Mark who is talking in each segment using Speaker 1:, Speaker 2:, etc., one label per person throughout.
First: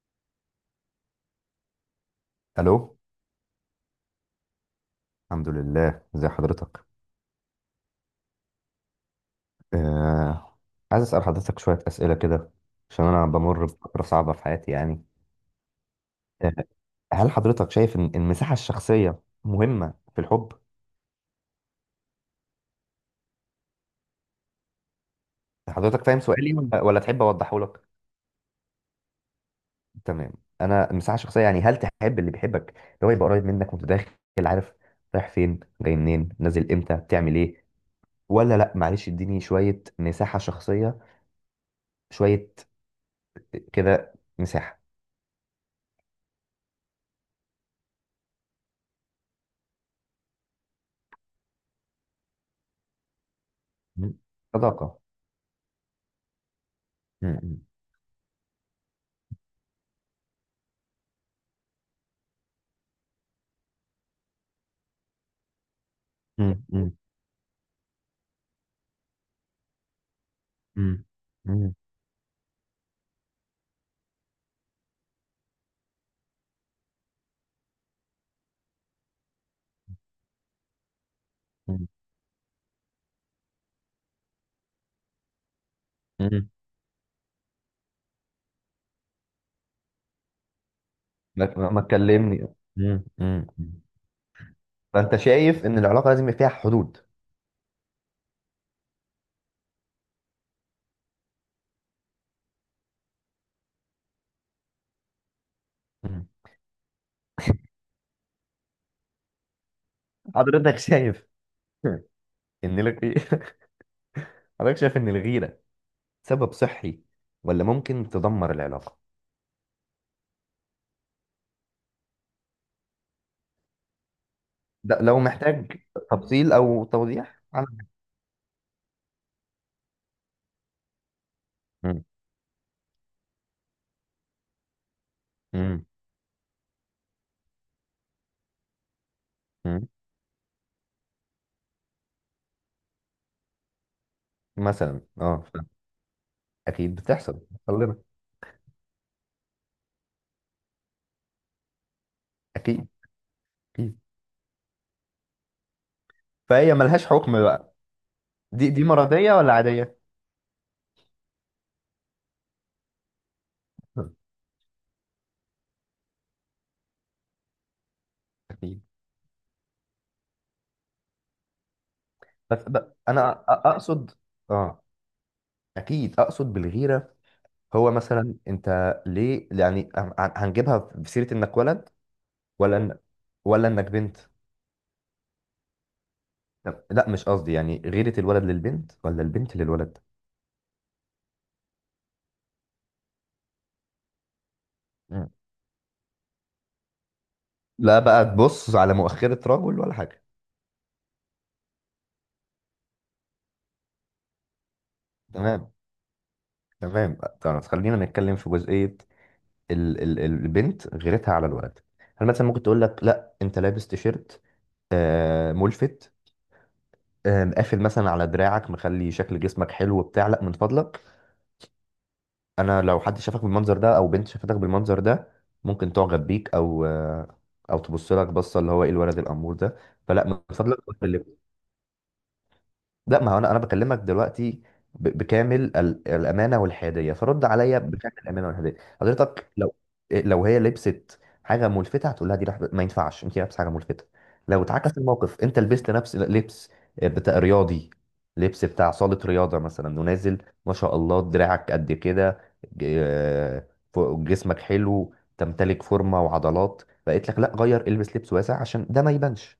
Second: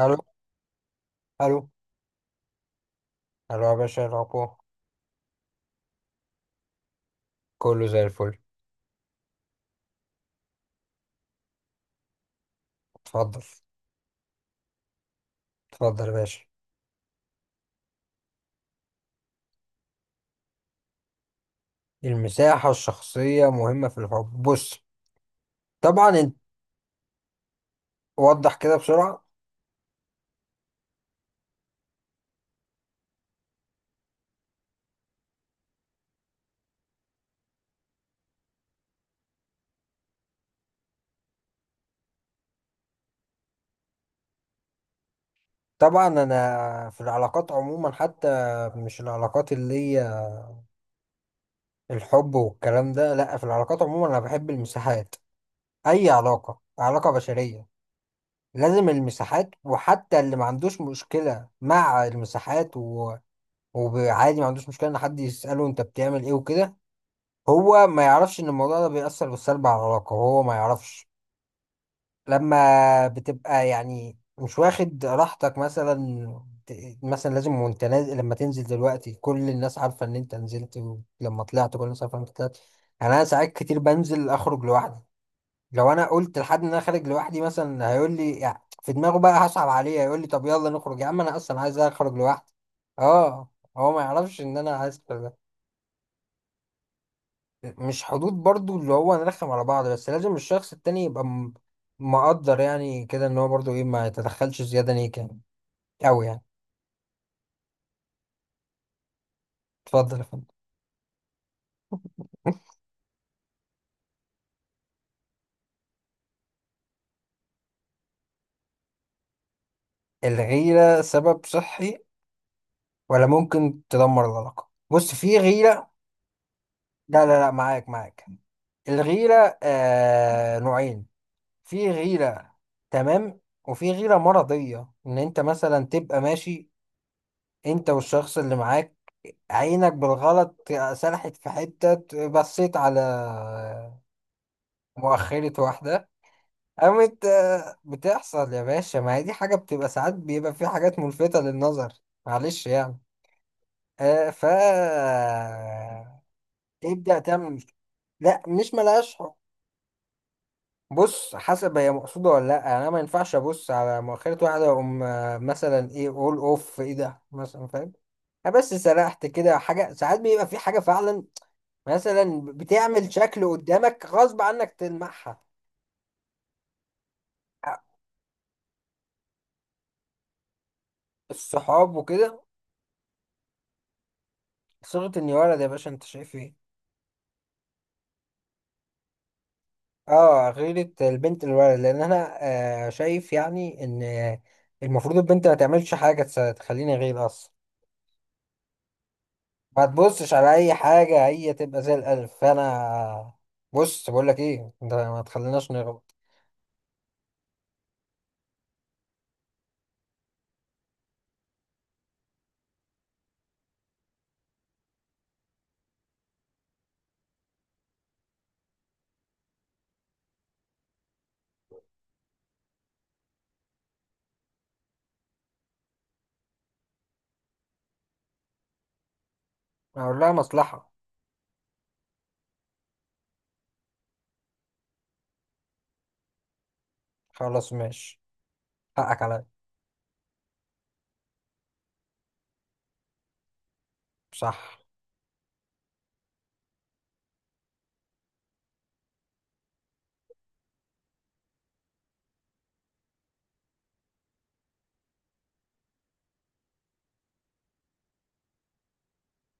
Speaker 1: الو. الو.
Speaker 2: الو.
Speaker 1: الو يا باشا، إيه الاخبار؟
Speaker 2: الحمد لله، ازي حضرتك؟
Speaker 1: كله زي الفل.
Speaker 2: آه. عايز اسال حضرتك شويه اسئله كده، عشان انا
Speaker 1: اتفضل،
Speaker 2: بمر بفتره صعبه في حياتي يعني.
Speaker 1: اتفضل يا باشا.
Speaker 2: آه. هل حضرتك شايف إن المساحه الشخصيه مهمه في الحب؟
Speaker 1: المساحة الشخصية مهمة في الحب، بص.
Speaker 2: حضرتك
Speaker 1: طبعا
Speaker 2: فاهم
Speaker 1: انت،
Speaker 2: سؤالي ولا تحب اوضحه لك؟
Speaker 1: وضح كده بسرعة.
Speaker 2: تمام. انا المساحه الشخصيه يعني، هل تحب اللي بيحبك اللي هو يبقى قريب منك وانت داخل، عارف رايح فين، جاي منين، نازل امتى، بتعمل ايه؟ ولا لا، معلش اديني شويه مساحه شخصيه، شويه كده، مساحه،
Speaker 1: طبعا انا في العلاقات عموما حتى، مش العلاقات اللي هي الحب والكلام ده، لا، في العلاقات عموما انا بحب
Speaker 2: صداقه.
Speaker 1: المساحات. اي علاقة، علاقة بشرية، لازم المساحات. وحتى اللي ما عندوش مشكلة مع المساحات وعادي ما عندوش مشكلة ان حد يسأله انت بتعمل ايه
Speaker 2: مم.
Speaker 1: وكده.
Speaker 2: مم.
Speaker 1: هو ما يعرفش ان الموضوع ده بيأثر بالسلب على العلاقة، هو ما
Speaker 2: مم.
Speaker 1: يعرفش.
Speaker 2: مم.
Speaker 1: لما بتبقى يعني مش واخد راحتك، مثلا مثلا لازم وانت نازل، لما تنزل دلوقتي كل الناس عارفة ان انت نزلت، ولما طلعت كل
Speaker 2: مم.
Speaker 1: الناس عارفة ان انت طلعت. يعني انا ساعات كتير بنزل اخرج لوحدي. لو انا قلت
Speaker 2: مم.
Speaker 1: لحد ان انا خارج لوحدي مثلا هيقول لي، يعني في دماغه بقى هصعب عليه، هيقول لي طب يلا نخرج يا عم، انا اصلا عايز
Speaker 2: ما
Speaker 1: اخرج
Speaker 2: تكلمني.
Speaker 1: لوحدي.
Speaker 2: مم. مم.
Speaker 1: اه، هو ما يعرفش ان انا عايز.
Speaker 2: فانت شايف ان العلاقه لازم يبقى فيها حدود؟
Speaker 1: مش حدود برضو اللي هو نرخم على بعض، بس لازم الشخص التاني يبقى مقدر يعني كده ان هو برضو، ايه، ما يتدخلش زيادة ليك يعني. أوي
Speaker 2: مم.
Speaker 1: يعني. اتفضل يا فندم.
Speaker 2: حضرتك شايف ان الغي... حضرتك شايف ان الغيره سبب صحي ولا ممكن تدمر العلاقه؟
Speaker 1: الغيرة سبب صحي ولا ممكن تدمر العلاقة؟
Speaker 2: ده
Speaker 1: بص،
Speaker 2: لو
Speaker 1: في
Speaker 2: محتاج
Speaker 1: غيرة.
Speaker 2: تفصيل او
Speaker 1: لا لا
Speaker 2: توضيح
Speaker 1: لا،
Speaker 2: أنا.
Speaker 1: معاك معاك. الغيرة نوعين. في
Speaker 2: مم.
Speaker 1: غيرة، تمام، وفي غيرة مرضية. ان انت
Speaker 2: مم.
Speaker 1: مثلا تبقى ماشي، انت والشخص اللي معاك،
Speaker 2: مم.
Speaker 1: عينك بالغلط سرحت في حتة، بصيت على
Speaker 2: مثلا اه ف-
Speaker 1: مؤخرة واحدة،
Speaker 2: اكيد
Speaker 1: قامت
Speaker 2: بتحصل بتحصل لنا.
Speaker 1: بتحصل يا باشا، ما هي دي حاجة بتبقى، ساعات بيبقى في حاجات ملفتة للنظر، معلش
Speaker 2: اكيد
Speaker 1: يعني.
Speaker 2: اكيد.
Speaker 1: آه ف
Speaker 2: فهي ملهاش
Speaker 1: تبدأ
Speaker 2: حكم
Speaker 1: تعمل
Speaker 2: بقى.
Speaker 1: مشكلة. لا،
Speaker 2: دي
Speaker 1: مش
Speaker 2: دي
Speaker 1: ملهاش
Speaker 2: مرضيه
Speaker 1: حق.
Speaker 2: ولا عاديه؟
Speaker 1: بص، حسب هي مقصودة ولا لا. يعني انا ما ينفعش ابص على مؤخرة واحدة واقوم مثلا ايه، اول اوف ايه ده مثلا، فاهم؟ أنا بس
Speaker 2: اكيد.
Speaker 1: سرحت كده حاجة. ساعات بيبقى في حاجة فعلا مثلا
Speaker 2: بس
Speaker 1: بتعمل
Speaker 2: انا
Speaker 1: شكل قدامك
Speaker 2: اقصد،
Speaker 1: غصب عنك
Speaker 2: اه
Speaker 1: تلمحها.
Speaker 2: اكيد اقصد بالغيره.
Speaker 1: آه،
Speaker 2: هو مثلا انت، هنجيبها في سيره انك ولد
Speaker 1: الصحاب وكده.
Speaker 2: ولا إن... ولا انك بنت؟
Speaker 1: صيغة اني ولد يا باشا، انت شايف ايه؟
Speaker 2: لا مش قصدي، يعني غيره الولد للبنت ولا البنت للولد.
Speaker 1: اه، غيرة البنت الولد، لان انا شايف يعني ان المفروض
Speaker 2: مم.
Speaker 1: البنت ما تعملش حاجة تخليني غير اصلا.
Speaker 2: لا بقى تبص على مؤخره رجل
Speaker 1: ما
Speaker 2: ولا حاجه.
Speaker 1: تبصش على اي حاجة، هي تبقى زي الالف. فانا بص بقول لك ايه، انت ما تخليناش
Speaker 2: تمام
Speaker 1: نغلط.
Speaker 2: تمام. طب خلينا نتكلم في جزئيه، البنت غيرتها على الولد. هل مثلا ممكن تقول لك لا انت لابس تيشيرت آه ملفت، مقافل مثلا على دراعك، مخلي شكل جسمك حلو بتاع، لا من فضلك. انا لو حد شافك بالمنظر ده، او بنت شافتك بالمنظر ده، ممكن تعجب بيك، او او تبص لك بصه، اللي هو ايه الولد الامور ده.
Speaker 1: اقول
Speaker 2: فلا
Speaker 1: لها
Speaker 2: من فضلك.
Speaker 1: مصلحة.
Speaker 2: لا ما هو انا بكلمك دلوقتي بكامل الامانه والحياديه، فرد
Speaker 1: خلاص،
Speaker 2: عليا بكامل
Speaker 1: ماشي،
Speaker 2: الامانه والحياديه.
Speaker 1: حقك عليا.
Speaker 2: حضرتك لو لو هي لبست حاجه ملفته هتقول لها دي ما ينفعش انت لابسه حاجه ملفته. لو
Speaker 1: صح.
Speaker 2: اتعكس الموقف، انت لبست نفس لبس بتاع رياضي، لبس بتاع صاله رياضه مثلا، ونازل، ما شاء الله دراعك قد كده، ج- آه، جسمك حلو، تمتلك فورمه وعضلات، بقيت لك لا غير، البس لبس واسع عشان ده ما يبانش.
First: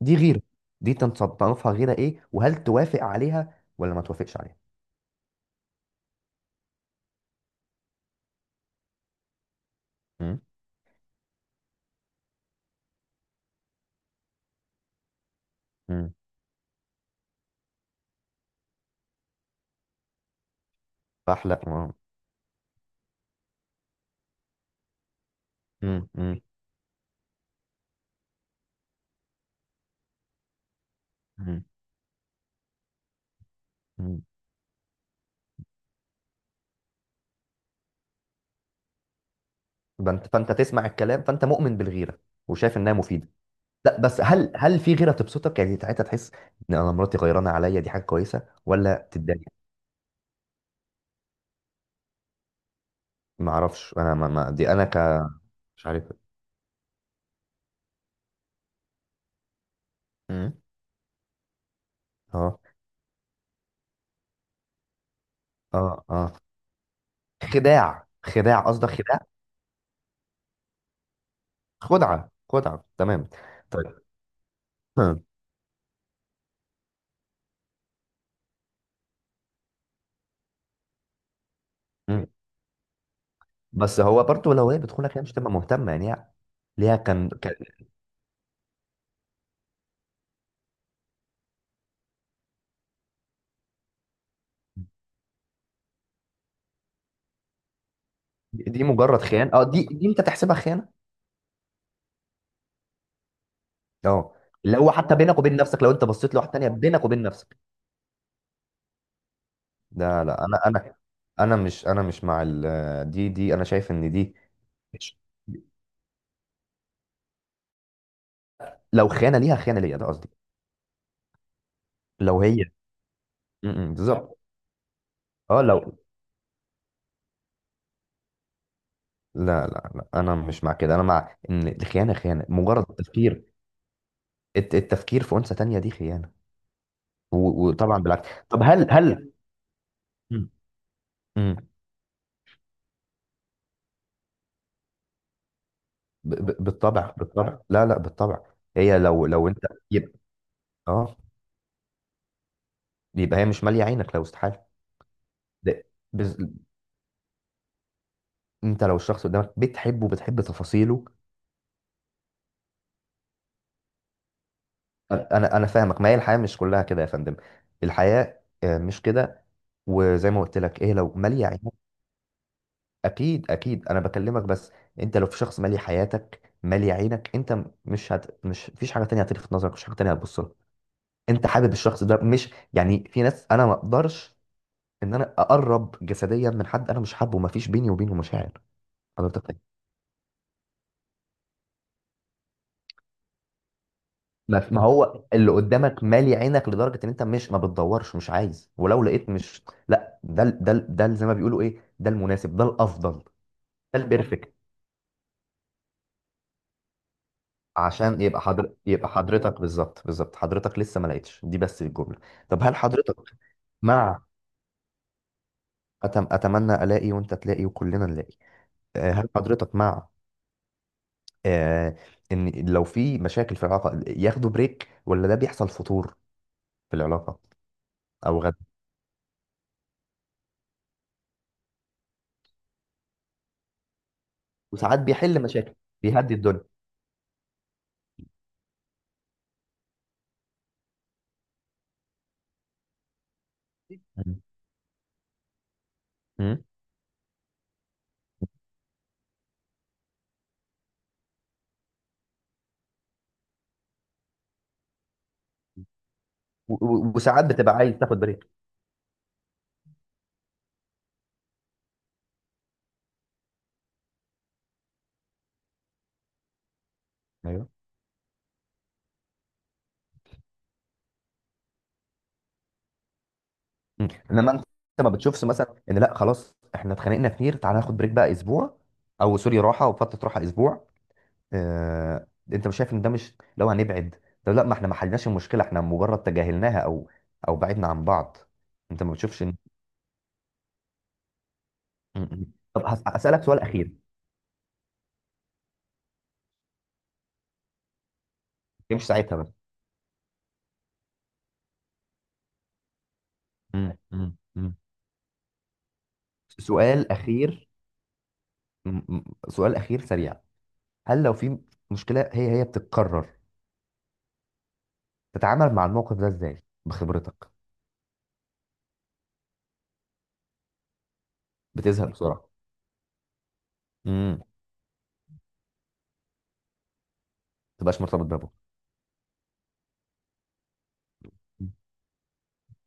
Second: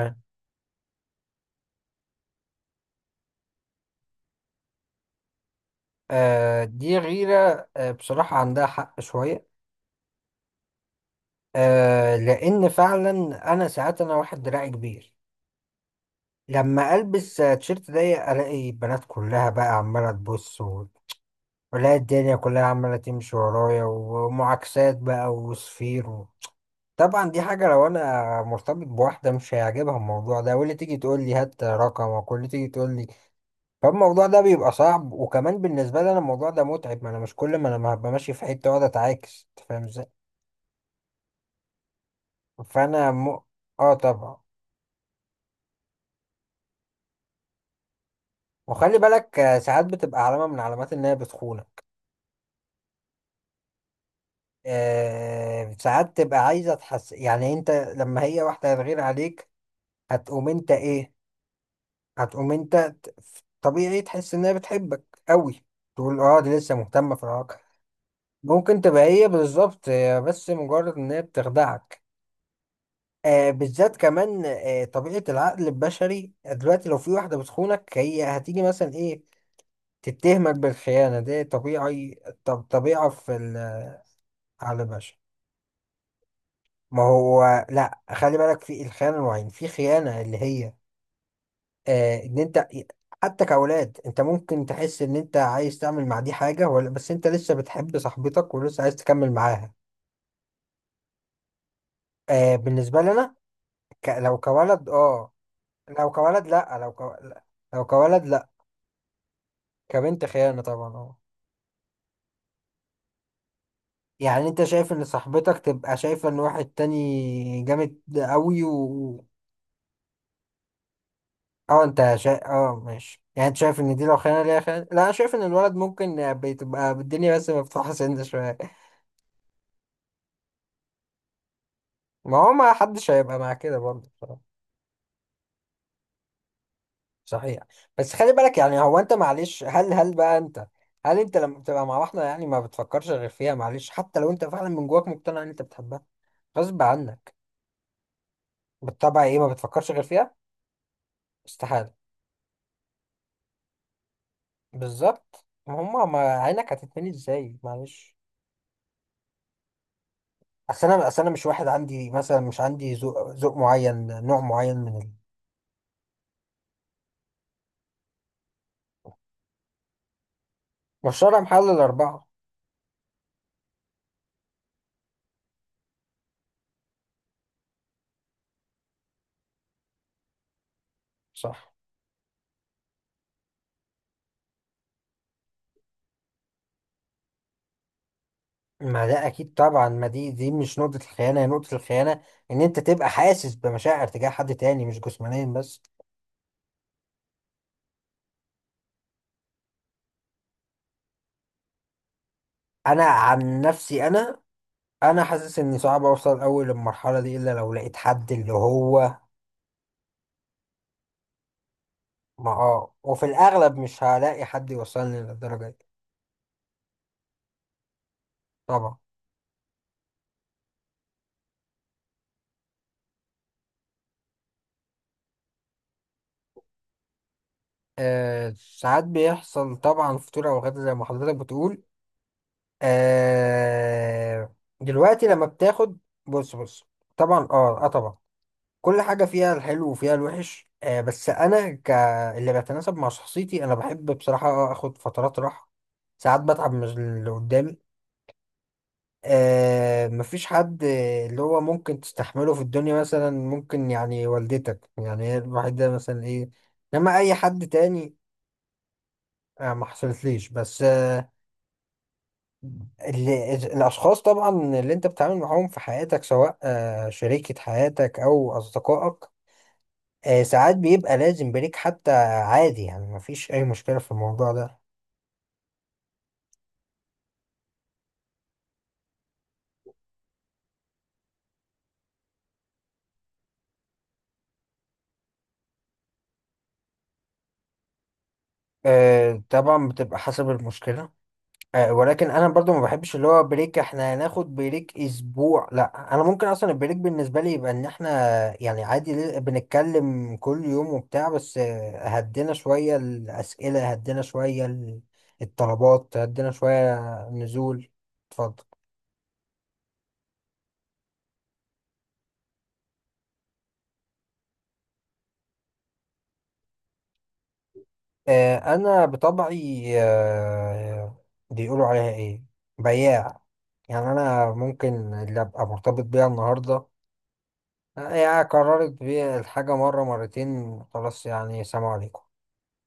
Speaker 2: دي غيرة، دي تنصنفها غيرة ايه؟ وهل توافق عليها ولا ما توافقش عليها؟
Speaker 1: دي غيرة. آه، بصراحة عندها حق شوية.
Speaker 2: مم.
Speaker 1: آه، لان فعلا انا ساعات، انا واحد دراعي كبير،
Speaker 2: مم.
Speaker 1: لما البس تيشيرت ضيق الاقي البنات كلها بقى عماله تبص
Speaker 2: فاحلى واو.
Speaker 1: والاقي الدنيا كلها عماله تمشي ورايا ومعاكسات بقى
Speaker 2: مم.
Speaker 1: وصفير
Speaker 2: مم.
Speaker 1: طبعا دي حاجه لو انا مرتبط بواحده مش هيعجبها الموضوع ده، واللي تيجي تقول لي هات
Speaker 2: مم.
Speaker 1: رقمك واللي تيجي تقول لي.
Speaker 2: مم.
Speaker 1: فالموضوع ده بيبقى صعب، وكمان بالنسبه لي انا الموضوع ده متعب، ما انا مش كل ما انا هبقى ماشي في حته واقعد اتعاكس، أنت فاهم ازاي.
Speaker 2: فانت تسمع الكلام. فانت مؤمن بالغيرة وشايف انها
Speaker 1: فانا
Speaker 2: مفيدة؟
Speaker 1: م... اه
Speaker 2: لا بس،
Speaker 1: طبعا.
Speaker 2: هل في غيرة تبسطك، يعني ساعتها تحس ان انا مراتي غيرانة عليا دي حاجة كويسة،
Speaker 1: وخلي
Speaker 2: ولا
Speaker 1: بالك،
Speaker 2: تتضايق؟
Speaker 1: ساعات بتبقى علامه من علامات ان هي بتخون.
Speaker 2: ما اعرفش، انا ما دي انا مش عارف.
Speaker 1: ساعات تبقى عايزة تحس يعني، انت لما هي واحدة هتغير عليك هتقوم
Speaker 2: مم.
Speaker 1: انت ايه؟ هتقوم
Speaker 2: اه
Speaker 1: انت ت- طبيعي تحس انها بتحبك قوي،
Speaker 2: اه
Speaker 1: تقول
Speaker 2: اه.
Speaker 1: اه دي لسه مهتمة في العلاقة.
Speaker 2: خداع، خداع
Speaker 1: ممكن
Speaker 2: قصدك،
Speaker 1: تبقى
Speaker 2: خداع.
Speaker 1: هي بالظبط، هي بس مجرد ان هي بتخدعك.
Speaker 2: خدعة خدعة، تمام.
Speaker 1: بالذات
Speaker 2: طيب.
Speaker 1: كمان، طبيعة العقل البشري دلوقتي، لو في واحدة بتخونك هي هتيجي مثلا ايه تتهمك بالخيانة، دي طبيعي،
Speaker 2: مم.
Speaker 1: طب طبيعة في
Speaker 2: بس هو برضه لو هي
Speaker 1: العقل البشري.
Speaker 2: بتخونك هي مش تبقى مهتمه، ليها.
Speaker 1: ما
Speaker 2: كان كان،
Speaker 1: هو لا، خلي بالك، في الخيانة نوعين. في خيانة اللي هي ان انت، حتى كأولاد، انت ممكن تحس ان انت عايز تعمل مع دي حاجة ولا بس انت لسه بتحب صاحبتك ولسه
Speaker 2: دي
Speaker 1: عايز
Speaker 2: مجرد
Speaker 1: تكمل
Speaker 2: خيانه؟ اه
Speaker 1: معاها.
Speaker 2: دي انت تحسبها خيانه؟
Speaker 1: آه، بالنسبة لي انا
Speaker 2: اه،
Speaker 1: لو
Speaker 2: اللي
Speaker 1: كولد
Speaker 2: هو حتى
Speaker 1: اه،
Speaker 2: بينك وبين نفسك، لو انت
Speaker 1: لو
Speaker 2: بصيت
Speaker 1: كولد
Speaker 2: لواحده تانيه
Speaker 1: لا لو ك...
Speaker 2: بينك وبين نفسك.
Speaker 1: لو كولد لا، كبنت
Speaker 2: لا لا، انا
Speaker 1: خيانة طبعا
Speaker 2: انا
Speaker 1: اه.
Speaker 2: انا مش، انا مش مع دي انا شايف ان دي
Speaker 1: يعني انت شايف ان
Speaker 2: مش-
Speaker 1: صاحبتك تبقى شايفة ان واحد تاني جامد قوي؟
Speaker 2: لو خيانه ليها، خيانه ليا، ده قصدي.
Speaker 1: اه، انت شايف،
Speaker 2: لو هي،
Speaker 1: ماشي. يعني انت
Speaker 2: م-
Speaker 1: شايف
Speaker 2: م،
Speaker 1: ان دي لو
Speaker 2: بالظبط.
Speaker 1: خيانة ليها خيانة؟ لا، انا شايف ان
Speaker 2: اه
Speaker 1: الولد
Speaker 2: لو.
Speaker 1: ممكن بتبقى الدنيا بس مفتوحة سن شوية.
Speaker 2: لا لا لا، انا مش مع كده، انا مع ان الخيانه
Speaker 1: ما
Speaker 2: خيانه،
Speaker 1: هو ما
Speaker 2: مجرد
Speaker 1: حدش هيبقى
Speaker 2: التفكير،
Speaker 1: مع كده برضه بصراحة.
Speaker 2: التفكير في انثى تانيه دي خيانه.
Speaker 1: صحيح.
Speaker 2: وطبعا
Speaker 1: بس
Speaker 2: بالعكس.
Speaker 1: خلي بالك
Speaker 2: طب
Speaker 1: يعني،
Speaker 2: هل
Speaker 1: هو انت
Speaker 2: هل
Speaker 1: معلش،
Speaker 2: م-
Speaker 1: هل انت
Speaker 2: م.
Speaker 1: لما بتبقى مع واحدة يعني ما بتفكرش غير فيها؟ معلش، حتى لو انت فعلا من جواك مقتنع ان انت بتحبها غصب
Speaker 2: بالطبع
Speaker 1: عنك،
Speaker 2: بالطبع، لا لا بالطبع. هي
Speaker 1: بالطبع
Speaker 2: لو
Speaker 1: ايه، ما
Speaker 2: لو انت
Speaker 1: بتفكرش غير
Speaker 2: يبقى
Speaker 1: فيها،
Speaker 2: اه
Speaker 1: استحالة.
Speaker 2: يبقى هي مش ماليه عينك، لو استحاله.
Speaker 1: بالظبط، ما
Speaker 2: ده-
Speaker 1: هما، ما
Speaker 2: بز...
Speaker 1: عينك هتتمني ازاي؟ معلش.
Speaker 2: انت لو الشخص قدامك بتحبه، بتحب
Speaker 1: اصل
Speaker 2: تفاصيله.
Speaker 1: انا اصل انا مش واحد عندي مثلا، مش عندي ذوق معين، نوع معين
Speaker 2: انا انا أنا فاهمك، ما هي الحياه مش كلها كده يا فندم، الحياه مش كده. وزي ما قلت لك ايه، لو
Speaker 1: والشرع
Speaker 2: ماليه عينك.
Speaker 1: محل الاربعه.
Speaker 2: اكيد اكيد، انا بكلمك. بس انت لو في شخص مالي حياتك، مالي عينك، انت مش مش فيش حاجه تانية هتلفت نظرك، مش حاجه تانية هتبص لها. انت
Speaker 1: صح.
Speaker 2: حابب الشخص ده. مش يعني في ناس، انا ما اقدرش ان انا اقرب جسديا من حد انا مش حابه، ومفيش بيني وبينه مشاعر.
Speaker 1: ما ده
Speaker 2: حضرتك
Speaker 1: اكيد
Speaker 2: فاهم؟
Speaker 1: طبعا، ما دي مش نقطه الخيانه، هي نقطه الخيانه ان انت تبقى حاسس بمشاعر تجاه حد
Speaker 2: ما ما
Speaker 1: تاني، مش
Speaker 2: هو
Speaker 1: جسمانيا
Speaker 2: اللي
Speaker 1: بس.
Speaker 2: قدامك مالي عينك لدرجه ان انت مش ما بتدورش، مش عايز، ولو لقيت مش. لا زي ما بيقولوا ايه، ده المناسب، ده
Speaker 1: انا
Speaker 2: الافضل،
Speaker 1: عن
Speaker 2: ده
Speaker 1: نفسي، انا
Speaker 2: البرفكت.
Speaker 1: انا حاسس اني صعب اوصل قوي للمرحله دي، الا لو لقيت
Speaker 2: عشان
Speaker 1: حد
Speaker 2: يبقى،
Speaker 1: اللي
Speaker 2: يبقى
Speaker 1: هو
Speaker 2: حضرتك بالظبط، بالظبط. حضرتك لسه ما لقيتش دي، بس الجمله.
Speaker 1: ما.
Speaker 2: طب هل
Speaker 1: اه،
Speaker 2: حضرتك
Speaker 1: وفي الاغلب مش
Speaker 2: مع،
Speaker 1: هلاقي حد يوصلني للدرجه دي.
Speaker 2: اتمنى الاقي وانت تلاقي وكلنا نلاقي.
Speaker 1: طبعا.
Speaker 2: هل حضرتك مع آه، ان لو في مشاكل في العلاقه ياخدوا بريك، ولا ده بيحصل فتور في العلاقة؟ أو غد.
Speaker 1: ساعات بيحصل طبعا، فطور او غدا زي ما حضرتك بتقول. آه
Speaker 2: وساعات
Speaker 1: دلوقتي
Speaker 2: بيحل
Speaker 1: لما
Speaker 2: مشاكل،
Speaker 1: بتاخد،
Speaker 2: بيهدي
Speaker 1: بص
Speaker 2: الدنيا.
Speaker 1: بص. طبعا، اه اه، طبعا. كل حاجة فيها الحلو وفيها الوحش. بس انا اللي بيتناسب مع شخصيتي، انا بحب
Speaker 2: مم.
Speaker 1: بصراحة اخد فترات راحة. ساعات
Speaker 2: مم.
Speaker 1: بتعب من اللي قدامي. مفيش حد اللي هو ممكن تستحمله في الدنيا، مثلا ممكن يعني والدتك يعني، هي الوحيدة مثلا ايه، انما اي
Speaker 2: وساعات
Speaker 1: حد
Speaker 2: بتبقى عايز
Speaker 1: تاني.
Speaker 2: تاخد بريك.
Speaker 1: آه، ما حصلتليش. بس، ال- ال- الأشخاص طبعا اللي أنت بتتعامل معاهم في حياتك، سواء شريكة
Speaker 2: أيوه.
Speaker 1: حياتك أو أصدقائك، ساعات بيبقى لازم بريك حتى، عادي يعني، مفيش أي مشكلة
Speaker 2: مم.
Speaker 1: في الموضوع
Speaker 2: انما انت،
Speaker 1: ده.
Speaker 2: ما بتشوفش مثلا ان لا خلاص احنا اتخانقنا كتير، تعالى ناخد بريك بقى اسبوع، او سوري، راحه وفتره راحه اسبوع. اه. انت مش شايف ان ده، مش لو هنبعد، طب لا ما احنا ما حلناش المشكله، احنا مجرد تجاهلناها، او او بعدنا عن بعض؟ انت ما بتشوفش
Speaker 1: آه،
Speaker 2: ان.
Speaker 1: طبعا بتبقى حسب المشكلة. آه،
Speaker 2: مم.
Speaker 1: ولكن انا
Speaker 2: مم.
Speaker 1: برضو ما
Speaker 2: طب
Speaker 1: بحبش اللي هو
Speaker 2: هسالك سؤال
Speaker 1: بريك
Speaker 2: اخير.
Speaker 1: احنا هناخد بريك اسبوع، لا، انا ممكن اصلا البريك بالنسبه لي يبقى ان احنا يعني
Speaker 2: مش
Speaker 1: عادي،
Speaker 2: ساعتها بقى.
Speaker 1: بنتكلم كل يوم وبتاع، بس هدينا شويه الاسئله،
Speaker 2: مم.
Speaker 1: هدينا
Speaker 2: مم.
Speaker 1: شويه
Speaker 2: مم.
Speaker 1: الطلبات، هدينا شويه
Speaker 2: سؤال اخير.
Speaker 1: نزول. اتفضل.
Speaker 2: م- م- سؤال اخير سريع، هل لو في مشكلة هي بتتكرر، تتعامل مع الموقف ده ازاي بخبرتك؟
Speaker 1: انا بطبعي بيقولوا عليها
Speaker 2: بتزهق
Speaker 1: ايه،
Speaker 2: بسرعة.
Speaker 1: بياع. يعني
Speaker 2: ما
Speaker 1: انا ممكن اللي ابقى مرتبط بيها النهارده،
Speaker 2: تبقاش مرتبط
Speaker 1: هي
Speaker 2: بابه.
Speaker 1: قررت بيه الحاجة مرة مرتين، خلاص، يعني سلام عليكم.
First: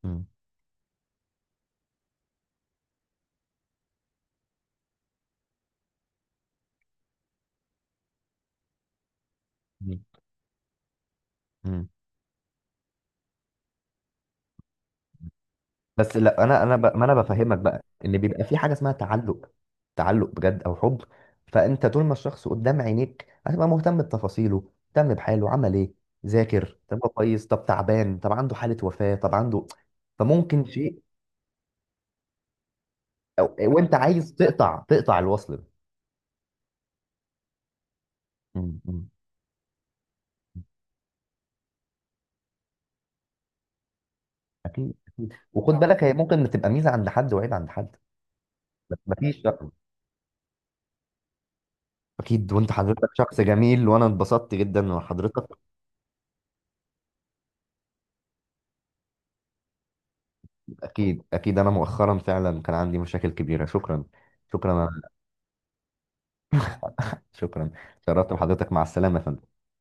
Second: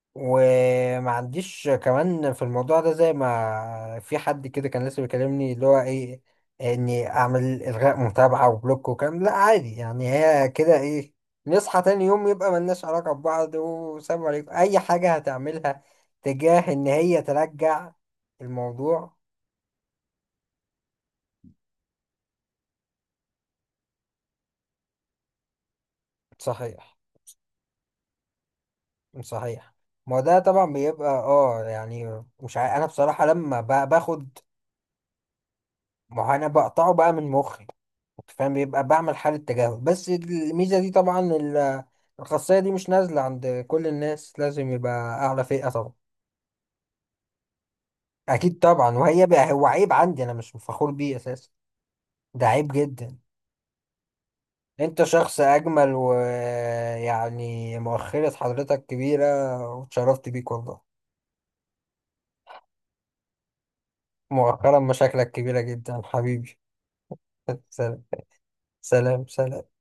Speaker 2: مم.
Speaker 1: وما عنديش كمان في الموضوع ده، زي ما في حد كده كان لسه بيكلمني اللي هو ايه، اني اعمل الغاء متابعة وبلوك وكلام، لا، عادي
Speaker 2: مم.
Speaker 1: يعني، هي كده ايه، نصحى
Speaker 2: مم.
Speaker 1: تاني يوم يبقى ملناش علاقة ببعض، وسلام عليكم اي حاجة هتعملها
Speaker 2: بس لا،
Speaker 1: تجاه ان
Speaker 2: ما انا
Speaker 1: هي
Speaker 2: بفهمك بقى
Speaker 1: ترجع
Speaker 2: ان بيبقى في حاجة اسمها
Speaker 1: الموضوع.
Speaker 2: تعلق، تعلق بجد او حب. فانت طول ما الشخص قدام عينيك، هتبقى مهتم بتفاصيله، مهتم بحاله، عمل ايه، ذاكر،
Speaker 1: صحيح،
Speaker 2: طب هو كويس، طب تعبان، طب عنده حالة وفاة، طب عنده.
Speaker 1: صحيح. ما هو ده
Speaker 2: فممكن
Speaker 1: طبعا
Speaker 2: شيء.
Speaker 1: بيبقى اه يعني، مش عارف انا بصراحة لما
Speaker 2: وانت عايز
Speaker 1: باخد.
Speaker 2: تقطع تقطع الوصل ده.
Speaker 1: ما هو انا بقطعه بقى من مخي، انت فاهم،
Speaker 2: مم.
Speaker 1: بيبقى
Speaker 2: مم.
Speaker 1: بعمل حالة تجاهل. بس الميزة دي طبعا، الخاصية دي مش نازلة عند كل الناس، لازم يبقى
Speaker 2: اكيد اكيد،
Speaker 1: اعلى فئة
Speaker 2: وخد
Speaker 1: طبعا.
Speaker 2: بالك، هي ممكن تبقى ميزه عند حد، وعيب عند حد.
Speaker 1: اكيد طبعا،
Speaker 2: بس
Speaker 1: وهي
Speaker 2: مفيش
Speaker 1: بقى هو
Speaker 2: رأي.
Speaker 1: عيب عندي انا، مش فخور بيه اساسا. ده
Speaker 2: اكيد،
Speaker 1: عيب
Speaker 2: وانت حضرتك
Speaker 1: جدا.
Speaker 2: شخص جميل، وانا اتبسطت جدا،
Speaker 1: انت شخص
Speaker 2: وحضرتك.
Speaker 1: اجمل، ويعني مؤخرة حضرتك كبيرة، واتشرفت بيك والله.
Speaker 2: اكيد اكيد، انا مؤخرا فعلا كان عندي مشاكل كبيره. شكرا.
Speaker 1: مؤخرا
Speaker 2: شكرا.
Speaker 1: مشاكلك كبيرة جدا حبيبي.
Speaker 2: شكرا.
Speaker 1: سلام.
Speaker 2: شرفت بحضرتك، مع السلامه يا
Speaker 1: سلام.
Speaker 2: فندم.
Speaker 1: سلام.